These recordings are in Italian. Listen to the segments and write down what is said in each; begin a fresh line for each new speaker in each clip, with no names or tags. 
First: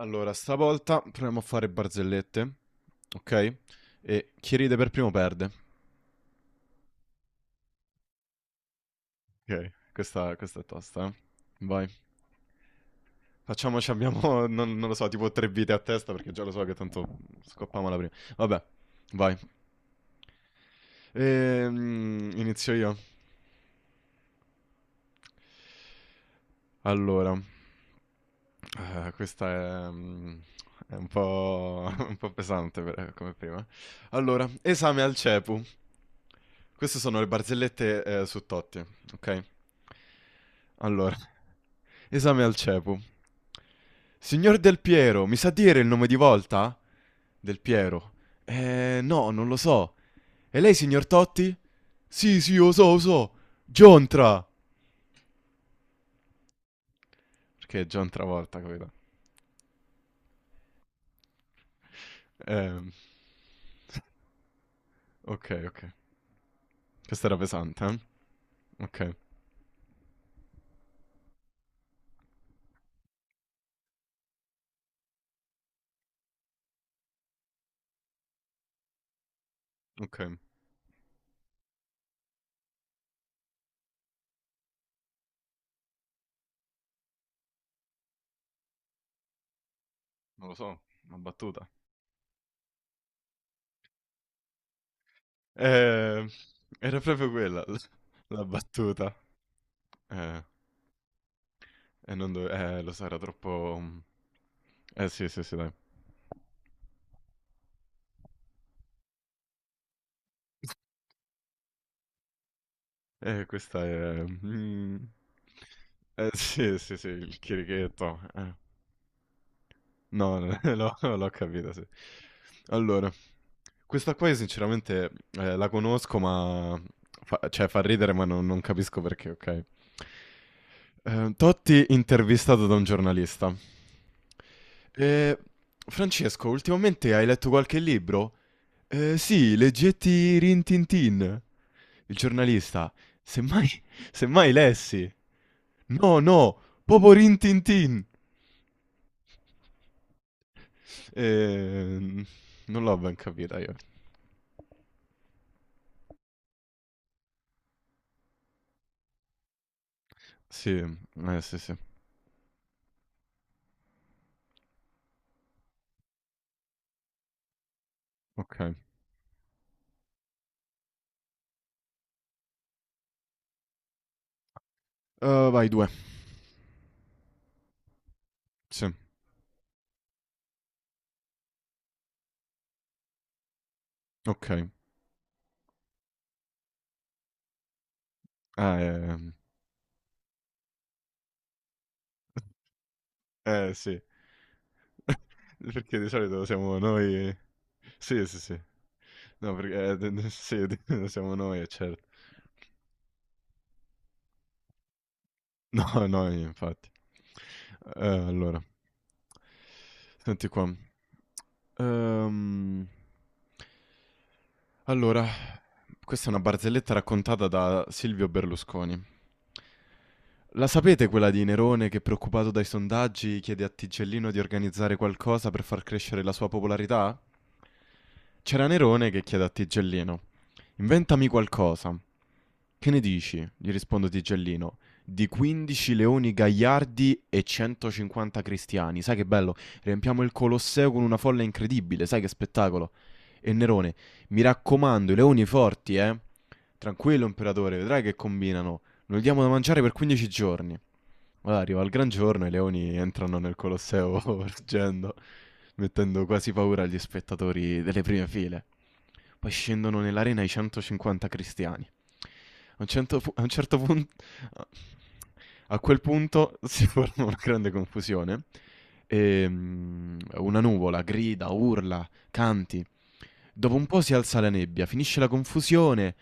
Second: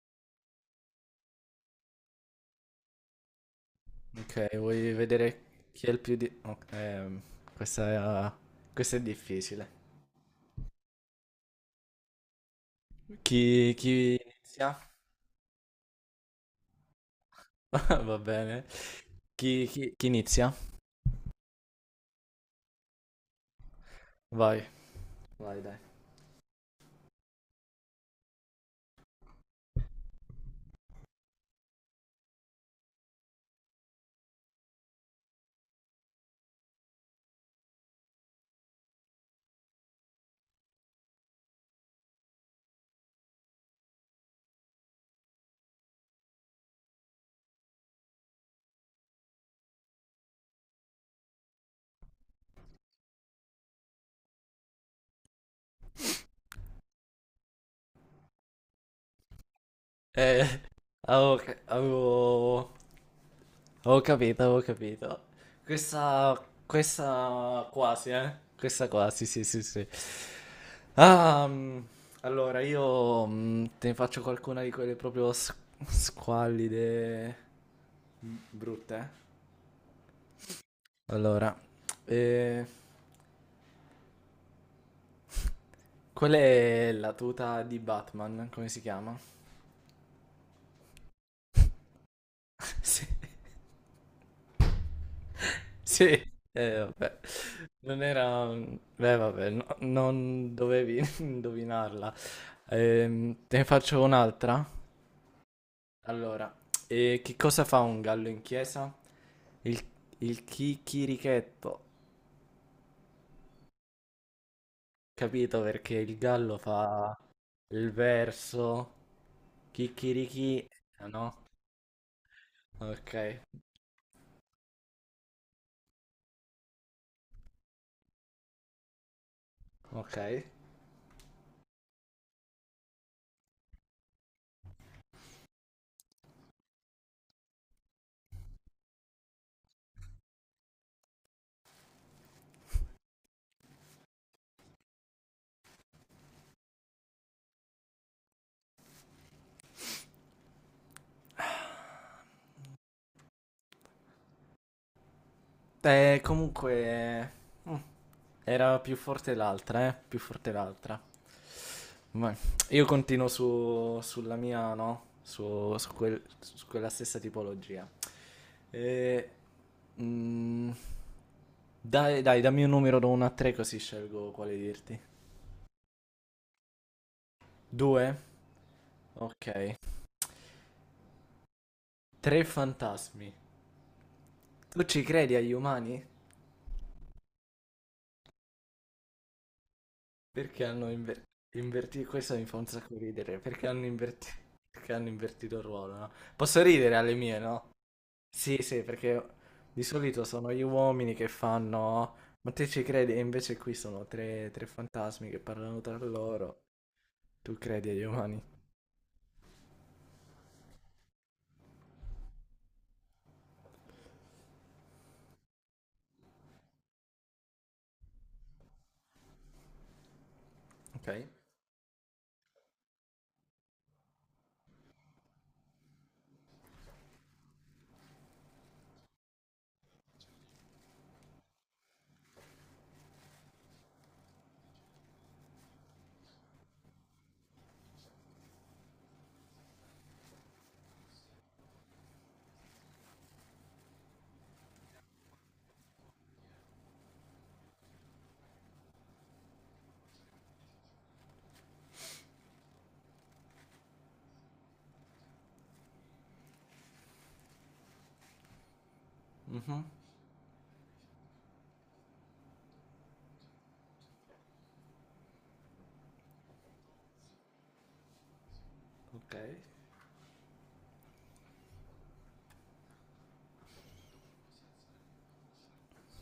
Allora, stavolta proviamo a fare barzellette, ok? E chi
Ok,
ride per
vuoi
primo
vedere
perde.
chi è il più di... ok, questa è, questa è difficile.
Ok, questa è tosta, eh. Vai.
Chi,
Facciamoci,
chi
abbiamo,
inizia?
non lo so, tipo tre vite a testa perché già lo so che tanto scoppiamo la prima.
Va
Vabbè,
bene.
vai.
Chi inizia?
Inizio io.
Vai. Vai, dai.
Allora, questa è, è un po', un po' pesante come prima. Allora, esame al CEPU. Queste sono le barzellette su Totti, ok? Allora, esame al CEPU. Signor Del Piero, mi sa dire il nome di volta? Del Piero. No, non lo so. E lei, signor Totti? Sì, sì, lo so, lo so. Giontra. Perché è John Travolta quello.
Eh, ok,
Ehm,
avevo capito, avevo capito.
ok.
Questa,
Questa era
questa
pesante, eh?
quasi, eh? Questa
Ok,
quasi, sì, sì, sì. Ah, allora, io te ne faccio qualcuna di quelle proprio squallide, brutte, eh.
ok.
Allora, eh, qual è la tuta di Batman? Come si chiama?
Non lo so, una battuta.
Sì, sì,
Ehm, Era
vabbè,
proprio quella, la,
non
la
era...
battuta.
Beh, vabbè,
Eh,
non dovevi
e
indovinarla.
non dove... lo so, era
Te ne
troppo...
faccio un'altra?
Sì, sì, sì, dai.
Allora, che cosa fa un gallo in chiesa? Il, il chicchirichetto,
Questa è...
capito? Perché il gallo
Sì, sì, sì,
fa
il
il
chierichetto, eh.
verso,
No, no,
chicchirichì,
l'ho
no?
capito, sì. Allora,
Ok,
questa qua io sinceramente la conosco, ma... Fa, cioè, fa ridere, ma non capisco perché, ok?
ok.
Totti intervistato da un giornalista. Eh, Francesco, ultimamente hai letto qualche libro? Sì, leggetti Rintintin. Il giornalista, semmai, semmai lessi. No, no, proprio Rintintin. Eh, non l'ho ben capita io.
Comunque, mm, era più forte l'altra, eh? Più forte
Sì,
l'altra.
sì, sì.
Ma io continuo su, sulla mia, no? Su, su quella stessa tipologia.
Okay.
E, mm, dai, dai, dammi un numero da 1 a 3 così scelgo quale dirti.
Vai 2.
2?
Sì,
Ok. Tre fantasmi.
okay.
Tu ci credi agli umani?
Ah,
Perché hanno invertito... Questo mi fa un sacco ridere.
sì.
Perché hanno invertito il ruolo,
Perché di
no?
solito
Posso
siamo
ridere alle
noi,
mie, no?
sì, sì,
Sì,
sì.
sì, perché
No, perché,
di
d
solito
n
sono gli
sì, d
uomini che
siamo noi, cer
fanno, ma te ci credi? E invece qui sono tre fantasmi che parlano tra
no, no,
loro.
infatti.
Tu credi agli umani?
Allora, senti qua. Ehm, allora, questa è una barzelletta raccontata da Silvio Berlusconi. La sapete
Ok.
quella di Nerone che, preoccupato dai sondaggi, chiede a Tigellino di organizzare qualcosa per far crescere la sua popolarità? C'era Nerone che chiede a Tigellino: inventami qualcosa. Che ne dici? Gli risponde Tigellino, di 15 leoni gagliardi e 150 cristiani. Sai che bello? Riempiamo il Colosseo con una folla incredibile, sai che spettacolo? E Nerone, mi raccomando, i leoni forti, eh? Tranquillo, imperatore, vedrai che combinano. Noi diamo da mangiare per 15 giorni. Allora arriva il gran giorno e i leoni entrano nel Colosseo ruggendo, mettendo quasi paura agli spettatori delle prime file. Poi
Mhm,
scendono nell'arena i 150 cristiani. A un certo punto a a quel punto si forma una grande confusione.
ok.
Una nuvola grida, urla, canti. Dopo un po' si alza la nebbia, finisce la confusione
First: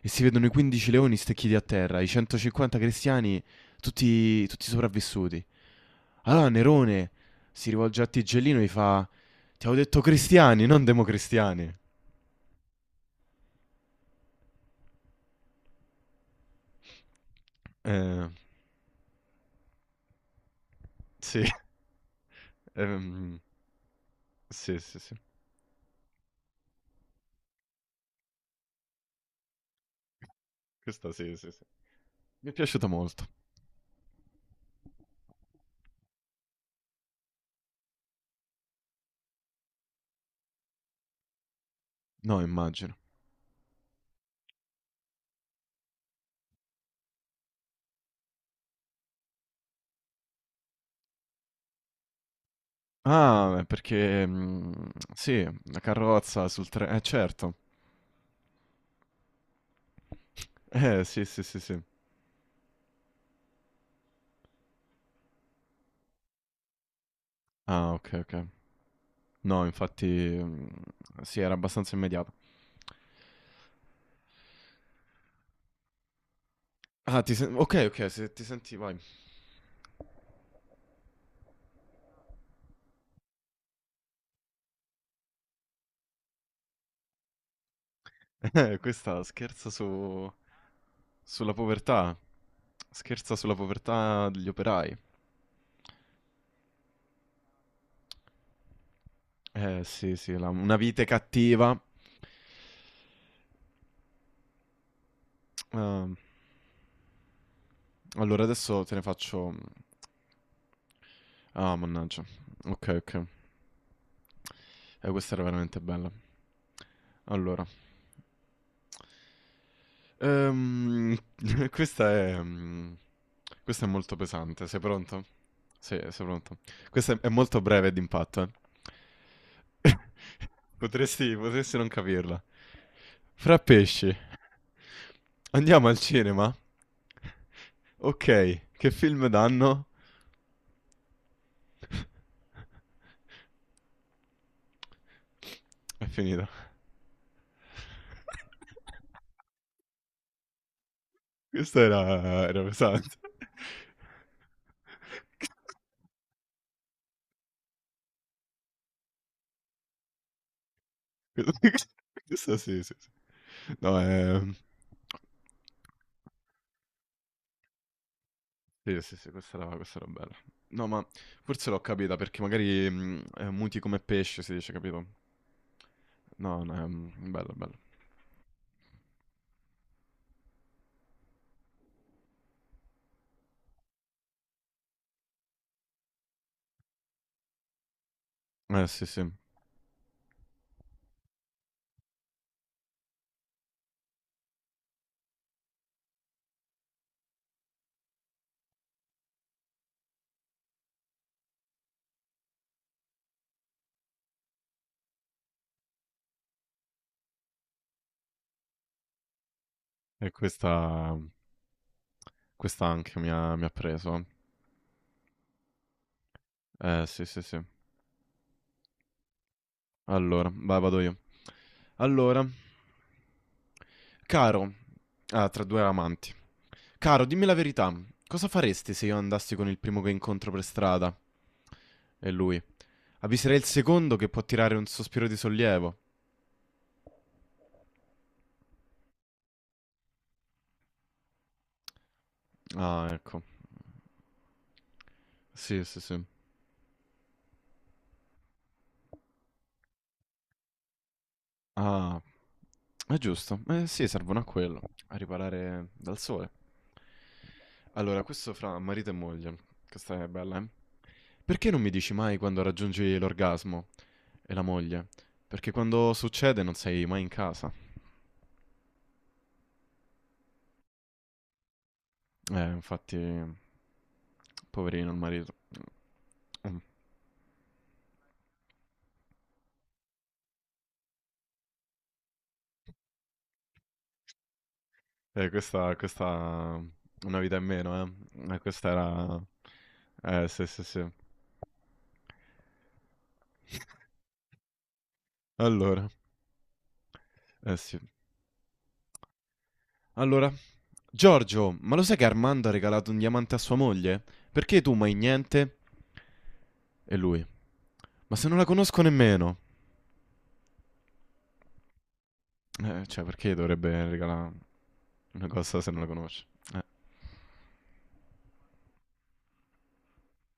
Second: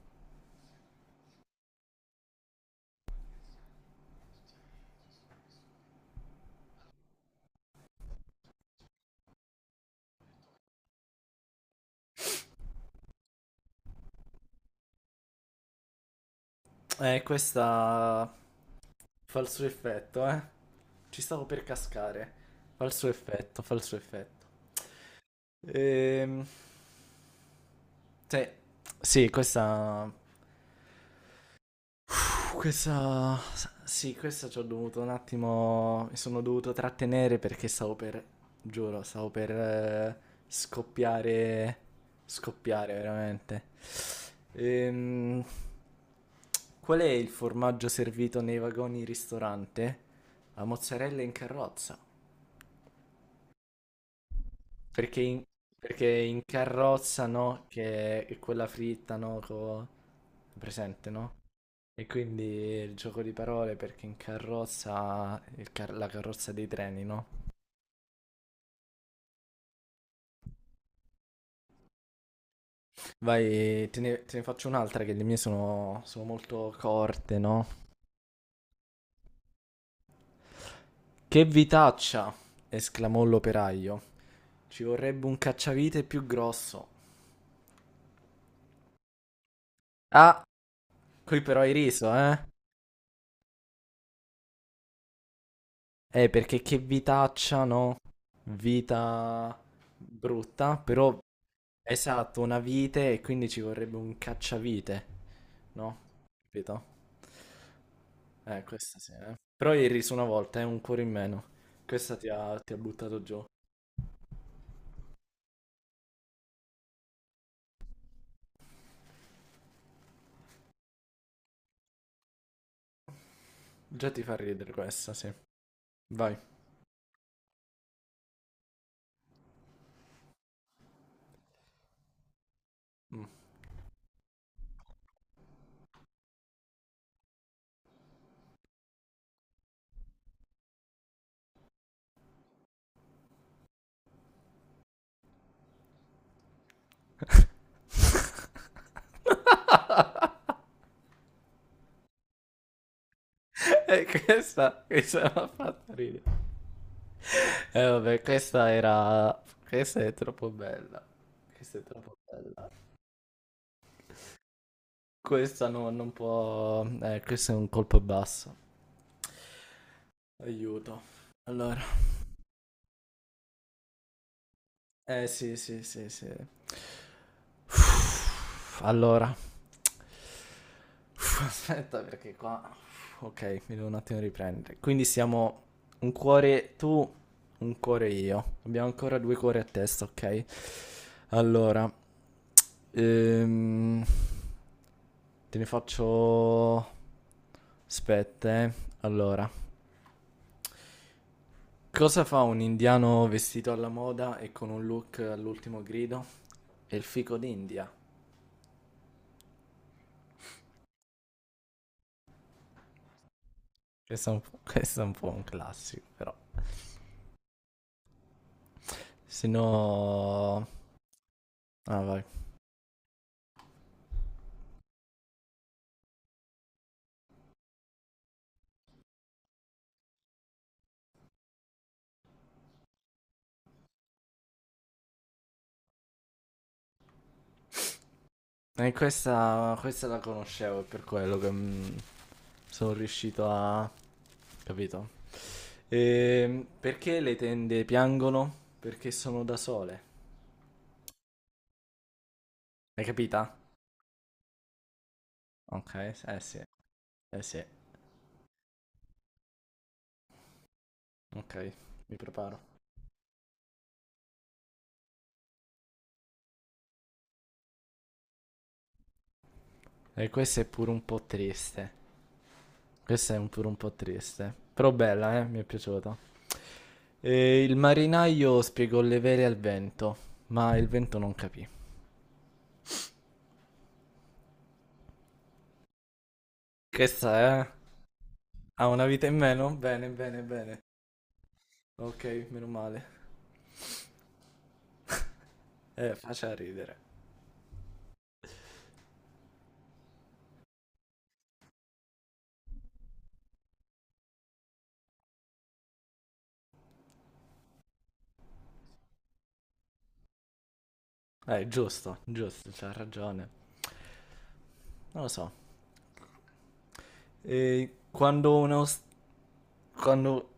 e si vedono i 15 leoni stecchiti a terra, i 150 cristiani tutti sopravvissuti. Allora Nerone si rivolge a Tigellino e gli fa: ti avevo detto cristiani, non democristiani. Eh,
Questa fa il suo effetto, eh. Ci
sì.
stavo per cascare. Fa il suo
Ehm,
effetto, fa il suo effetto.
sì, sì, sì.
Ehm... Sì, sì, questa
Questa sì, sì, sì. Mi è
Puh,
piaciuta molto.
questa. Sì, questa ci ho dovuto un attimo. Mi sono dovuto trattenere perché stavo per. Giuro, stavo per scoppiare.
No,
Scoppiare
immagino.
veramente. Ehm, qual è il formaggio servito nei vagoni ristorante? La mozzarella in carrozza.
Ah, è perché...
Perché in,
sì, la
perché in
carrozza sul treno...
carrozza,
certo.
no? Che è quella fritta, no? Presente,
Sì,
no?
sì, sì, sì.
E quindi il gioco di parole perché in carrozza, la carrozza dei treni, no?
Ah, ok, ok. No, infatti... sì, era abbastanza immediato.
Vai, te ne faccio un'altra che le mie sono, sono molto
Ah,
corte, no?
ok, ok, se ti senti, vai.
Che vitaccia! Esclamò l'operaio. Ci vorrebbe un cacciavite più grosso.
Questa scherza su...
Ah, qui
sulla
però hai riso,
povertà.
eh?
Scherza sulla povertà degli operai.
Perché che vitaccia, no? Vita
Sì, sì, una
brutta,
vite
però
cattiva.
esatto, una vite e quindi ci vorrebbe un cacciavite, no?
Ehm,
Capito?
Allora adesso te
Questa
ne
sì, eh.
faccio...
Però ieri su una volta è un cuore in meno.
Ah,
Questa
mannaggia.
ti ha
Ok,
buttato
ok.
giù.
Questa era veramente bella. Allora. Ehm, questa è... questa è
Già
molto
ti fa
pesante.
ridere
Sei
questa,
pronto?
sì.
Sì, sei
Vai.
pronto. Questa è molto breve e d'impatto, eh. Potresti non capirla.
Mm.
Fra pesci, andiamo al cinema? Ok, che film danno? È finita. Questo era, era pesante.
Questa mi ha fatto ridere. Vabbè, questa era... Questa è troppo bella. Questa è troppo
Questo
bella.
sì, sì, sì. No, è...
Questa no, non può... questo è un colpo basso.
Sì, sì, sì, questa era bella. No,
Aiuto.
ma forse l'ho
Allora.
capita perché magari muti come pesce, si dice, capito?
Eh sì, sì, sì, sì.
No, no, è bello, bello.
Uff, allora, Uff, aspetta perché qua... Ok, mi devo un attimo riprendere. Quindi siamo un cuore tu, un cuore io. Abbiamo
Sì,
ancora
sì.
due cuori a testa, ok? Allora, ehm, te ne faccio... Aspetta, eh. Allora. Cosa fa un indiano vestito alla moda e con un look all'ultimo grido? È il fico d'India.
E questa anche mi ha preso.
Questo è un po', questo è un po' un classico, però.
Sì, sì, sì.
Se
Allora,
no...
vai, vado io.
Ah, vai.
Allora, caro, tra due amanti. Caro, dimmi la verità. Cosa faresti se io andassi con il primo che incontro per strada? E lui. Avviserei il secondo che può tirare un sospiro di sollievo.
E questa la conoscevo, è per quello che sono
Ah, ecco.
riuscito a... Capito?
Sì, sì, sì.
Perché le tende piangono? Perché sono da sole.
Ah,
Hai
è
capita?
giusto. Eh sì, servono a quello, a riparare
Ok,
dal
eh
sole.
sì, eh sì,
Allora, questo fra marito e moglie. Questa è bella, eh?
ok,
Perché non mi dici
mi
mai quando
preparo.
raggiungi l'orgasmo? E la moglie? Perché quando succede non sei mai in casa.
E questa è pure un po' triste.
Infatti,
Questa è un pure un po' triste, però
poverino il
bella, eh?
marito.
Mi è piaciuta.
Mm.
E il marinaio spiegò le vele al vento, ma il vento non capì.
Questa...
Questa
Una vita in
è...
meno, eh?
Ha
Questa
una vita in
era...
meno? Bene, bene,
Sì, sì,
bene.
sì.
Ok, meno male.
Allora.
Faccia ridere.
Eh sì. Allora, Giorgio, ma lo sai che Armando ha regalato un diamante a sua moglie? Perché tu mai niente? E lui, ma se non la conosco nemmeno.
Giusto, giusto, c'ha
Cioè,
ragione.
perché dovrebbe regalare
Non lo
una
so.
cosa se non la conosce? Eh,
E quando un... quando...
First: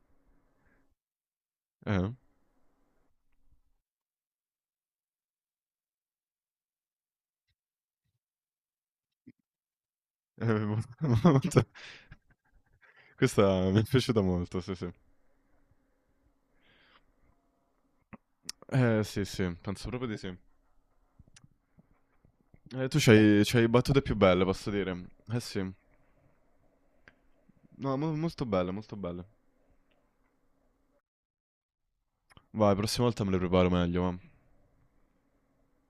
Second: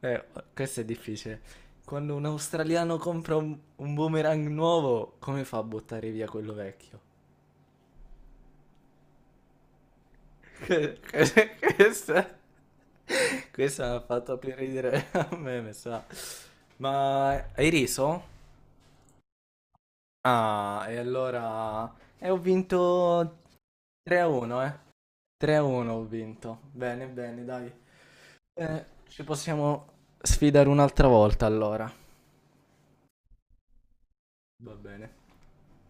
Eh, questo è difficile.
eh?
Quando un australiano compra un boomerang nuovo, come fa a buttare via quello vecchio?
Eh, mo- molto-
Questa,
questa mi è
questa mi ha
piaciuta
fatto più
molto, sì, sì.
ridere a me, mi sa. Ma hai riso?
Sì, sì, penso proprio di sì.
Ah, e allora... E ho
Tu
vinto
c'hai battute più belle,
3-1,
posso
eh.
dire. Eh sì.
3-1 ho vinto. Bene, bene, dai.
No, molto belle, molto
Ci
belle.
possiamo sfidare un'altra volta allora.
Vai, prossima volta me le preparo meglio, ma.
Va bene.